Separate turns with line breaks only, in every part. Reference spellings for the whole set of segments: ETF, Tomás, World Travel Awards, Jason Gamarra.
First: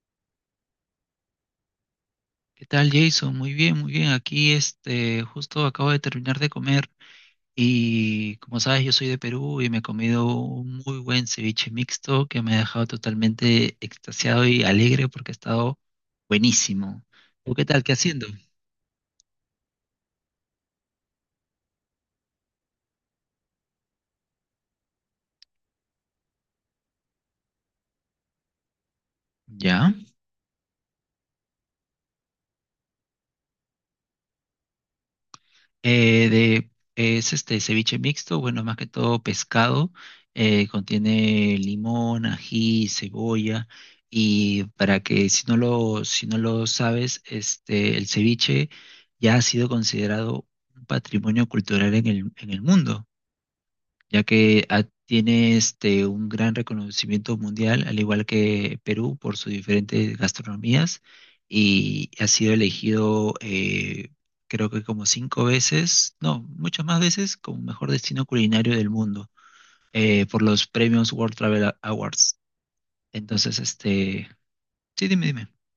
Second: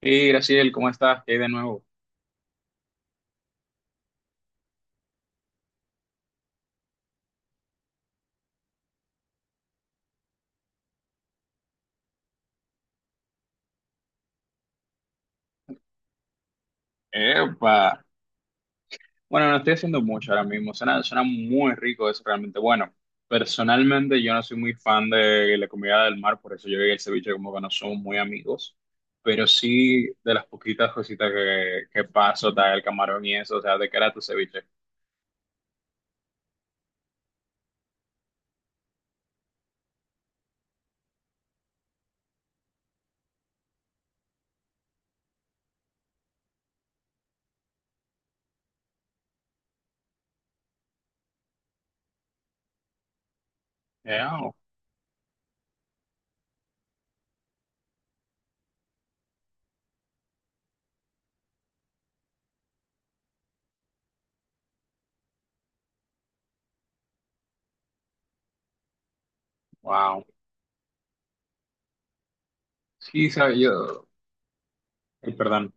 Y Graciel, ¿cómo estás? ¿Qué hay de nuevo?
¿Qué tal, Jason? Muy bien, muy bien. Aquí, justo acabo de terminar de comer y, como sabes, yo soy de Perú y me he comido un muy buen ceviche mixto que me ha dejado totalmente extasiado y alegre porque ha estado buenísimo. ¿Tú qué
Epa.
tal? ¿Qué haciendo?
Bueno, no estoy haciendo mucho ahora mismo. Suena muy rico, es realmente bueno. Personalmente, yo no soy muy fan de la comida del mar, por eso yo y el ceviche como que no somos muy amigos. Pero
¿Ya?
sí, de las poquitas cositas que paso, tal, el camarón y eso, o sea, ¿de qué era tu ceviche?
Eh, de, es este ceviche mixto, bueno, más que todo pescado, contiene limón, ají, cebolla, y para que si no lo sabes, el ceviche ya ha sido considerado un patrimonio cultural en el mundo ya
Oh,
que tiene un gran reconocimiento mundial, al igual que Perú, por sus diferentes gastronomías, y ha sido elegido creo que como cinco veces, no, muchas más veces, como mejor destino culinario del mundo,
wow.
por los premios World Travel Awards.
Sí,
Entonces,
sabía yo.
sí, dime,
Ay,
dime.
perdón.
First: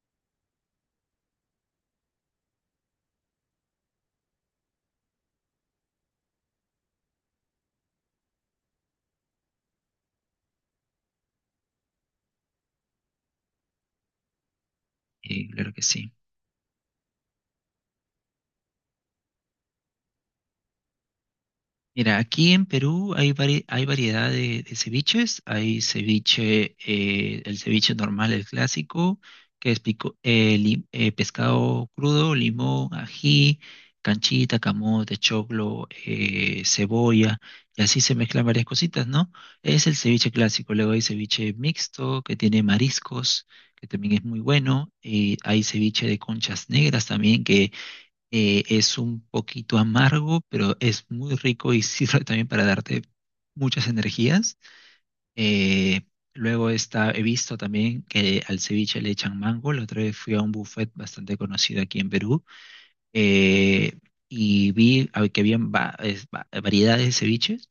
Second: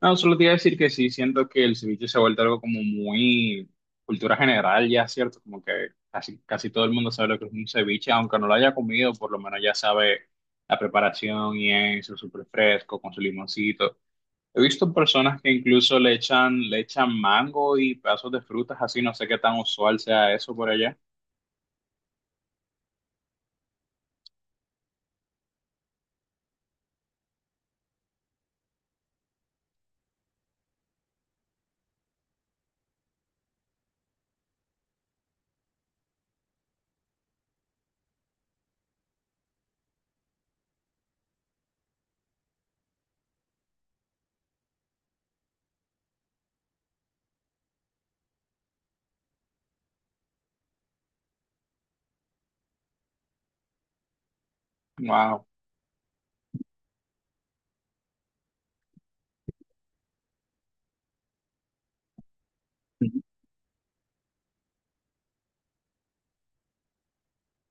No, solo te iba a decir que sí, siento que el ceviche se ha vuelto algo como muy cultura general ya, ¿cierto? Como que casi, casi todo el mundo sabe lo que es un ceviche, aunque no lo haya comido, por lo menos ya sabe la preparación y eso, súper fresco, con su limoncito. He visto personas que
Claro que
incluso
sí.
le echan mango y pedazos de frutas, así no sé qué tan usual sea eso por allá.
Mira, aquí en Perú hay, hay variedad de ceviches. Hay ceviche, el ceviche normal, el clásico, que es pescado crudo, limón, ají, canchita, camote, choclo, cebolla, y así se mezclan varias cositas, ¿no? Es el ceviche clásico. Luego hay ceviche mixto, que tiene mariscos, que también es muy bueno. Y hay ceviche de conchas negras también, es un poquito amargo, pero es muy rico y sirve también para darte muchas energías.
Wow,
Eh, luego está, he visto también que al ceviche le echan mango. La otra vez fui a un buffet bastante conocido aquí en Perú eh, y que habían variedades de ceviches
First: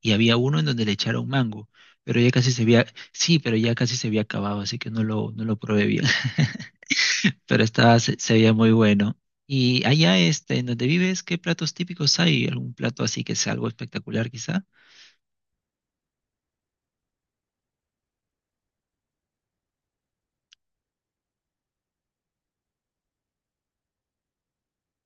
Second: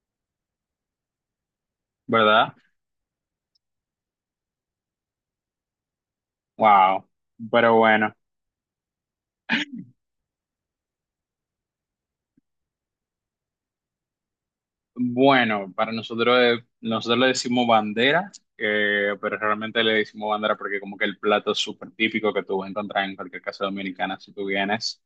y había uno en donde le echaron mango, pero
¿verdad?
sí, pero ya casi se había acabado, así que no lo probé bien.
Wow,
Pero
pero
estaba,
bueno.
se veía muy bueno. Y allá, en donde vives, ¿qué platos típicos hay? ¿Algún plato así que sea algo espectacular, quizá?
Bueno, para nosotros, nosotros le decimos bandera, pero realmente le decimos bandera porque como que el plato es súper típico que tú vas a encontrar en cualquier casa dominicana si tú vienes,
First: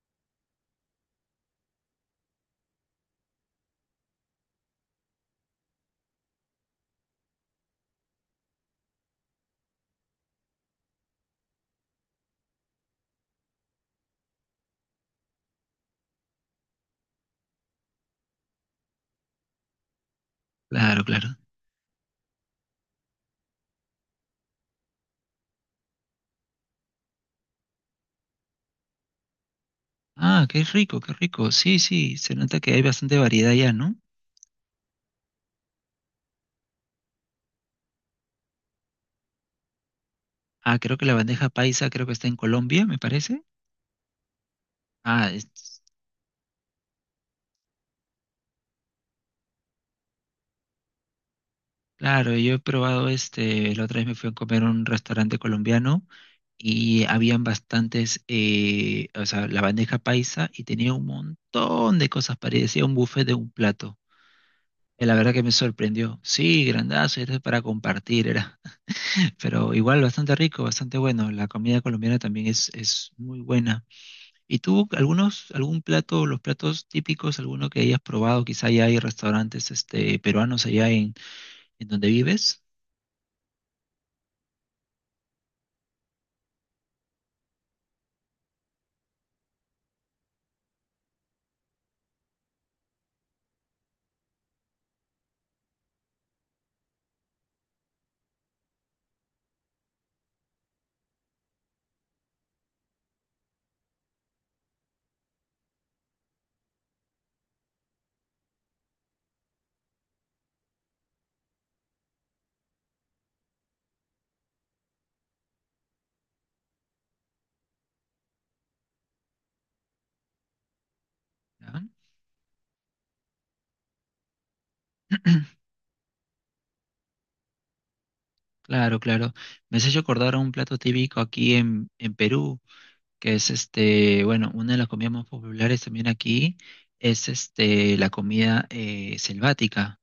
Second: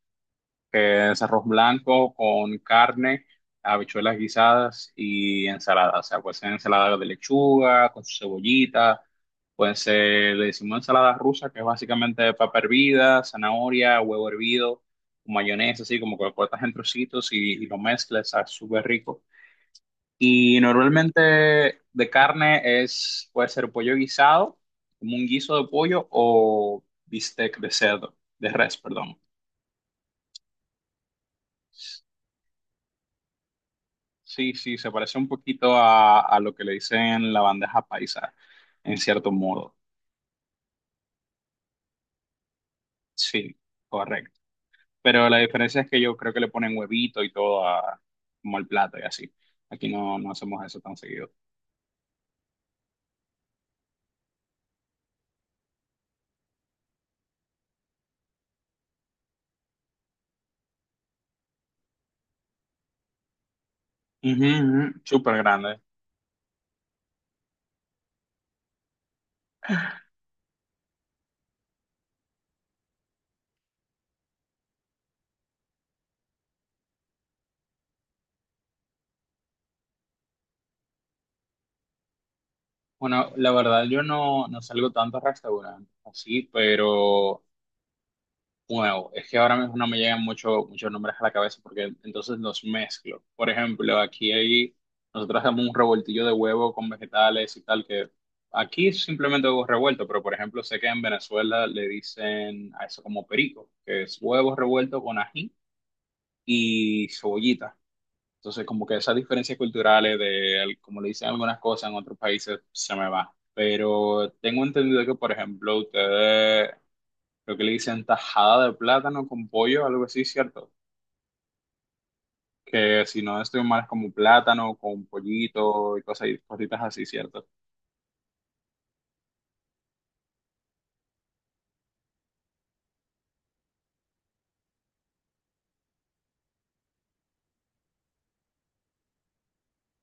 que es arroz blanco con carne, habichuelas guisadas y ensalada. O sea, puede ser ensalada de lechuga, con su cebollita, puede ser, le decimos ensalada rusa, que es básicamente papa hervida, zanahoria, huevo hervido, mayonesa, así como que lo cortas en trocitos y lo mezclas, está súper rico. Y
Claro, claro.
normalmente de carne es, puede ser pollo guisado, como un guiso de pollo o bistec de cerdo, de res, perdón.
Ah, qué rico, qué rico. Sí, sí, se nota que hay bastante variedad allá, ¿no?
Sí, sí, se parece un poquito a lo que le dicen la bandeja paisa, en cierto modo.
Ah, creo que la bandeja paisa creo que está en Colombia, me parece.
Sí, correcto. Pero
Ah,
la diferencia
es-
es que yo creo que le ponen huevito y todo como al plato y así. Aquí no, no hacemos eso tan seguido.
claro, yo he probado la otra vez me fui a comer a un restaurante colombiano y habían bastantes, o sea, la bandeja paisa y tenía un montón de cosas, parecía un buffet de un plato.
Ujú, ujú.
La verdad
Súper
que me
grande.
sorprendió. Sí, grandazo, era para compartir, era. Pero igual bastante rico, bastante bueno. La comida colombiana también es muy buena. ¿Y tú, algún plato, los platos típicos, alguno que hayas probado? Quizá ya hay restaurantes peruanos en donde vives.
Bueno, la verdad yo no, no salgo tanto a restaurantes así, pero wow, es que ahora mismo no me llegan muchos nombres a la cabeza porque entonces los mezclo. Por ejemplo, nosotros hacemos un revoltillo de huevo con vegetales y tal, que aquí es simplemente huevo revuelto, pero por ejemplo sé que en Venezuela le dicen a eso como perico, que es huevo revuelto con ají y cebollita. Entonces como que esas diferencias culturales de como le dicen algunas cosas en otros países se me va. Pero tengo entendido que por ejemplo ustedes creo que le dicen tajada de plátano con pollo, algo así, ¿cierto?
¿Ya?
Que si no estoy mal es como plátano con pollito y cosas, y cositas así, ¿cierto?
Claro, claro. Me has hecho acordar a un plato típico en Perú, que es bueno, una de las comidas más populares también aquí es la comida selvática.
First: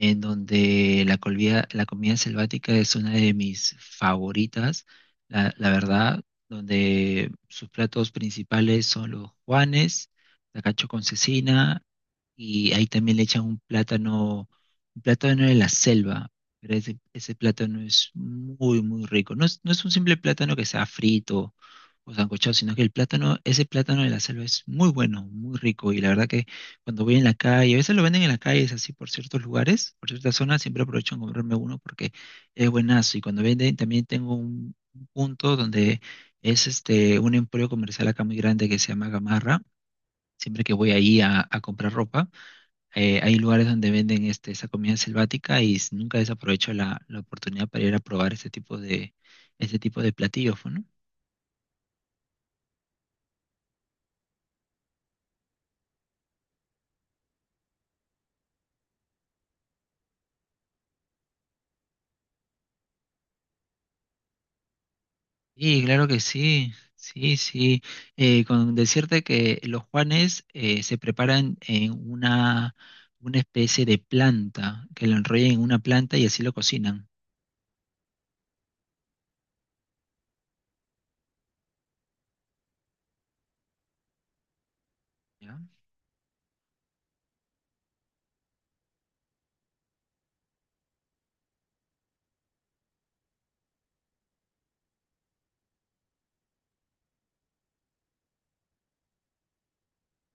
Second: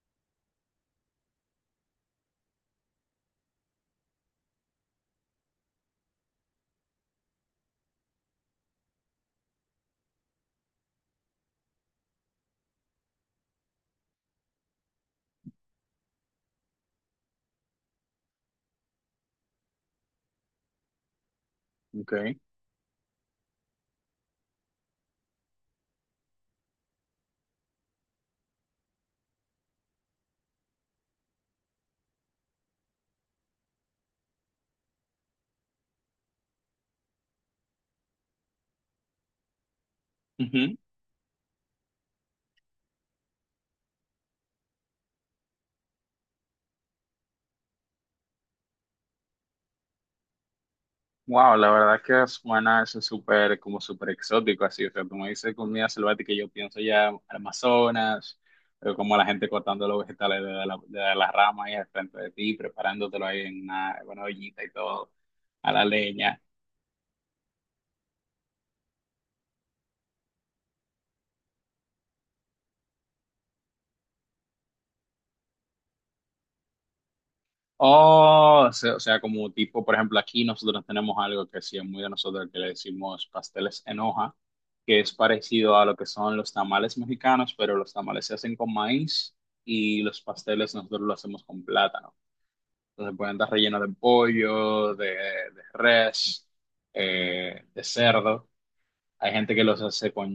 En donde la comida selvática es una de mis favoritas, la verdad, donde sus platos principales son los juanes, la cacho con cecina, y ahí también le echan un plátano de la selva, pero ese plátano es muy, muy rico. No es un simple plátano que sea frito
Ok.
o sancochado, sino que el plátano, ese plátano de la selva es muy bueno, muy rico, y la verdad que cuando voy en la calle, a veces lo venden en la calle, es así por ciertos lugares, por ciertas zonas, siempre aprovecho en comprarme uno porque es buenazo. Y cuando venden, también tengo un punto donde es un emporio comercial acá muy grande que se llama Gamarra. Siempre que
Ujú.
voy ahí a comprar ropa, hay lugares donde venden esa comida selvática y nunca desaprovecho la oportunidad para ir a probar este tipo de platillos, pues, ¿no?
Wow, la verdad que suena eso súper, como súper exótico, así, o sea, como dice comida selvática, yo pienso ya al Amazonas, pero como la gente cortando los vegetales de las ramas ahí al frente de ti, preparándotelo ahí en una ollita y todo, a
Sí,
la
claro que
leña.
sí, sí, sí. Con decirte que los Juanes se preparan en una especie de planta, que lo enrollan en una planta y así lo cocinan.
Oh, o sea, como tipo, por ejemplo, aquí nosotros tenemos algo que sí es muy de nosotros, que le decimos pasteles en hoja, que es
¿Ya?
parecido a lo que son los tamales mexicanos, pero los tamales se hacen con maíz y los pasteles nosotros lo hacemos con plátano. Entonces pueden estar rellenos de pollo, de res, de cerdo. Hay gente que los hace con,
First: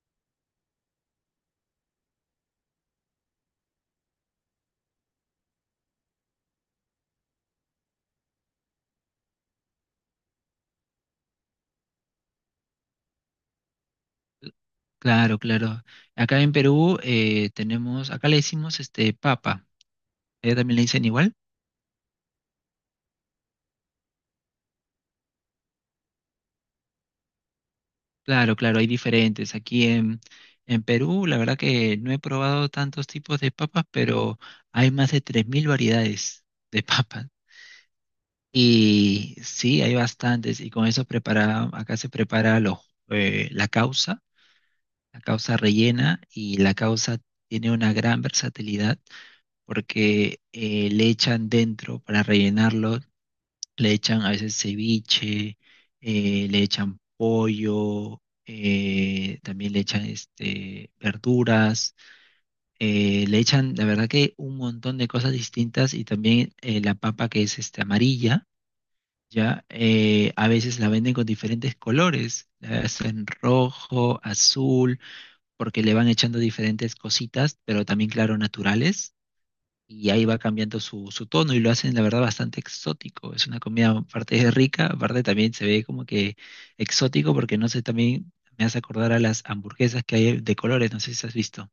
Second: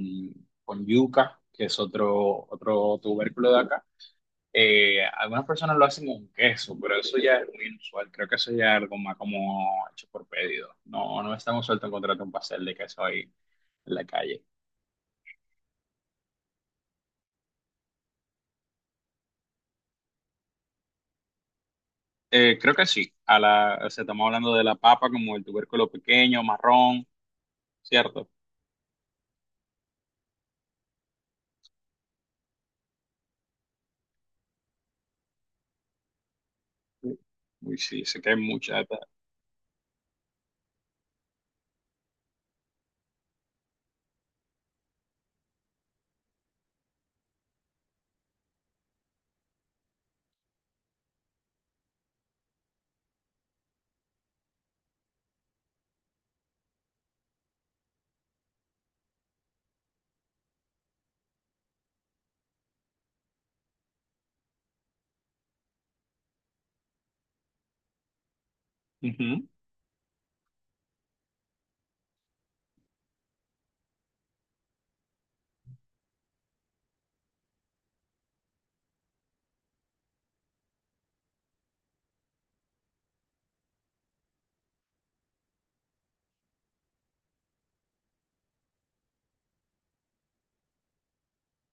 con yuca, que es otro tubérculo de acá, algunas personas lo hacen con queso, pero eso ya es muy inusual. Creo que eso ya es algo más como hecho por pedido. No, no es tan usual encontrarte un pastel de queso ahí en la calle.
Claro, claro. Acá en Perú tenemos, acá le decimos este papa. ¿Ella también le dicen igual?
Creo que sí. O sea, estamos hablando de la papa como el tubérculo pequeño, marrón, ¿cierto?
Claro, claro, hay diferentes. En Perú, la verdad que no he probado tantos tipos de papas, pero hay más de 3000 variedades de
Sí.
papas.
Uy, sí, sé que hay mucha.
Y sí, hay bastantes. Y con eso prepara, acá se prepara eh, la causa, la causa rellena y la causa tiene una gran versatilidad porque le echan dentro para rellenarlo, le echan a veces ceviche, le echan pollo, también le echan verduras, le echan, la verdad que un montón de cosas distintas y también la papa que es amarilla
Ujú.
ya, a veces la venden con diferentes colores, la hacen rojo, azul, porque le van echando diferentes cositas, pero también, claro, naturales, y ahí va cambiando su tono y lo hacen, la verdad, bastante exótico. Es una comida, aparte es rica, aparte también se ve como que exótico, porque no sé, también me hace acordar a las hamburguesas que hay de colores, no sé si has visto.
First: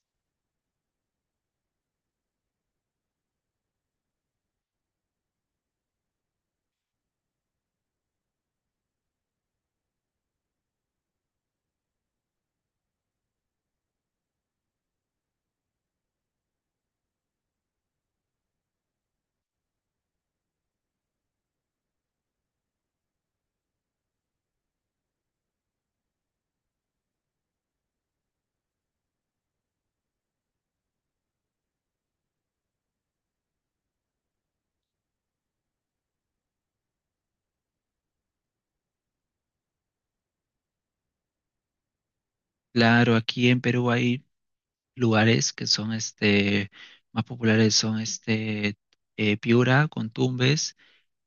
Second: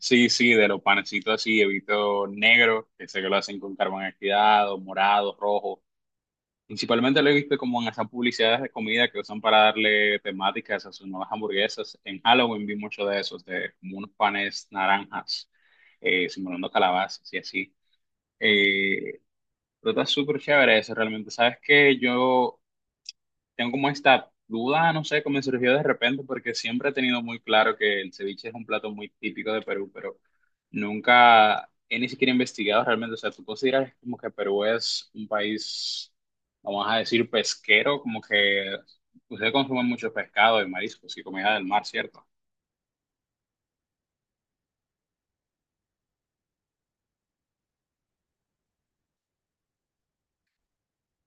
Sí, sí, de los panecitos así, evito negro, que sé que lo hacen con carbón activado, morado, rojo. Principalmente lo he visto como en esas publicidades de comida que usan para darle temáticas a sus nuevas hamburguesas. En Halloween vi mucho de esos, de como unos panes naranjas, simulando calabazas y así. Eh, pero está súper chévere eso, realmente. ¿Sabes qué? Yo tengo como esta duda, no sé, cómo me surgió de repente, porque siempre he tenido muy claro que el ceviche es un plato muy típico de Perú, pero nunca he ni siquiera investigado realmente. O sea, tú consideras como que Perú es un país, vamos a decir, pesquero, como que ustedes consumen mucho pescado y mariscos y comida del mar, ¿cierto?
Claro, aquí en Perú hay lugares que son, más populares, son, Piura, Tumbes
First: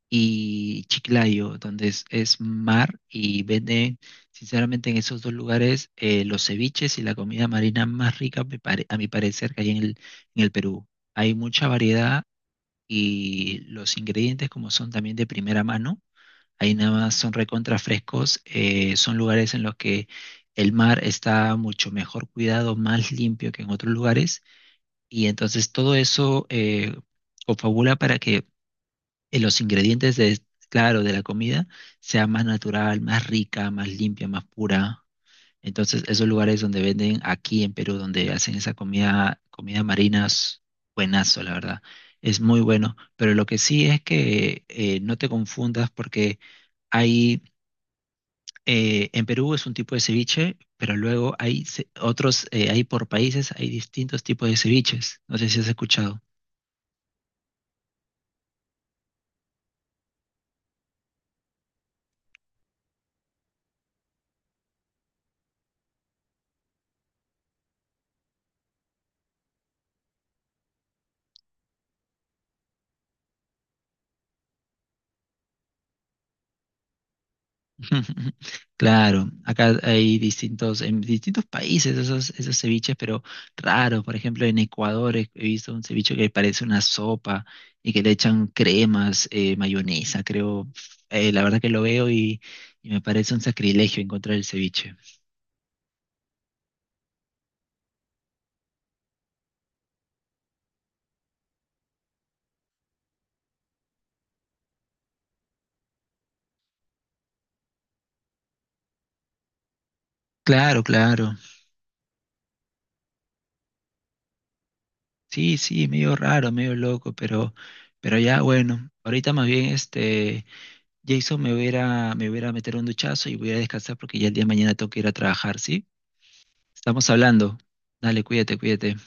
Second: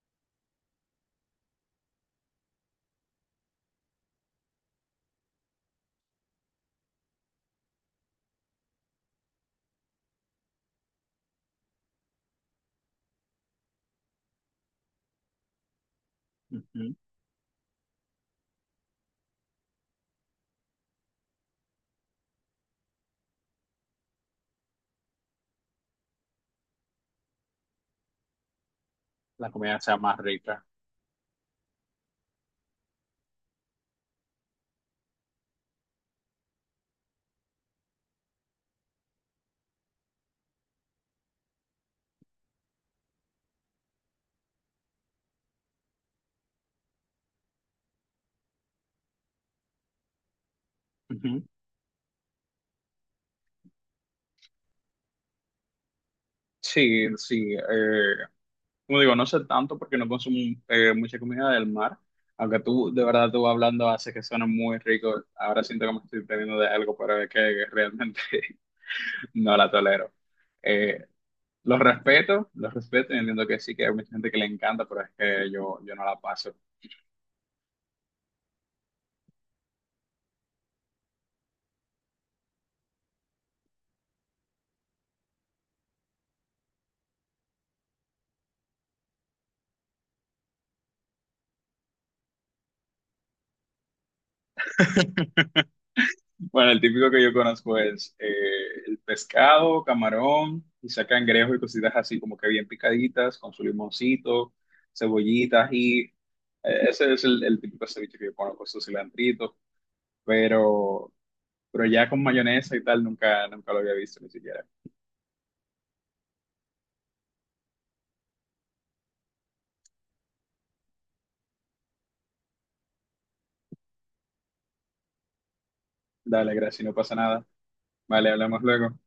y Chiclayo, donde es mar y venden, sinceramente, en esos dos lugares los ceviches y la comida marina más rica, a mi parecer, que hay en el Perú. Hay mucha variedad y los ingredientes, como son también de primera mano, ahí nada
Ujú.
más son recontra frescos, son lugares en los que el mar está mucho mejor cuidado, más limpio que en otros lugares, y entonces todo eso confabula para que eh,
La
los
comida sea
ingredientes
más
de,
rica.
claro, de la comida sea más natural, más rica, más limpia, más pura. Entonces, esos lugares donde venden aquí en Perú, donde hacen esa comida, comida marina, es buenazo, la verdad. Es muy bueno. Pero lo que sí es que no te confundas porque hay, en Perú es un tipo de ceviche, pero luego
Ujú.
hay hay por países, hay distintos tipos de ceviches. No sé si has escuchado.
Sí, sí. Como digo, no sé tanto porque no consumo mucha comida del mar, aunque tú, de verdad, tú hablando hace que suena muy rico. Ahora siento que me estoy perdiendo de algo, pero es que realmente no la tolero. Eh, los respeto, los respeto y entiendo que sí, que hay mucha gente que le encanta, pero es que yo no la paso.
Claro, acá hay distintos, en distintos países esos ceviches, pero raros. Por ejemplo, en Ecuador he visto un ceviche que parece una sopa y que le echan cremas, mayonesa, creo. La verdad que lo veo y me parece un sacrilegio encontrar el ceviche.
Bueno, el típico que yo conozco es el pescado, camarón, quizá cangrejo y cositas así como que bien picaditas, con su limoncito, cebollitas y ese es el típico ceviche que yo conozco, su cilantrito,
Claro,
pero,
claro.
pero ya con mayonesa y tal nunca, nunca lo había visto ni siquiera.
Sí, sí, medio raro, medio loco, pero ya bueno. Ahorita más bien Jason, me voy a ir a meter un duchazo y voy a descansar porque ya el día de mañana tengo que ir a trabajar, ¿sí?
Dale, gracias, no
Estamos
pasa nada.
hablando. Dale,
Vale,
cuídate,
hablamos luego.
cuídate.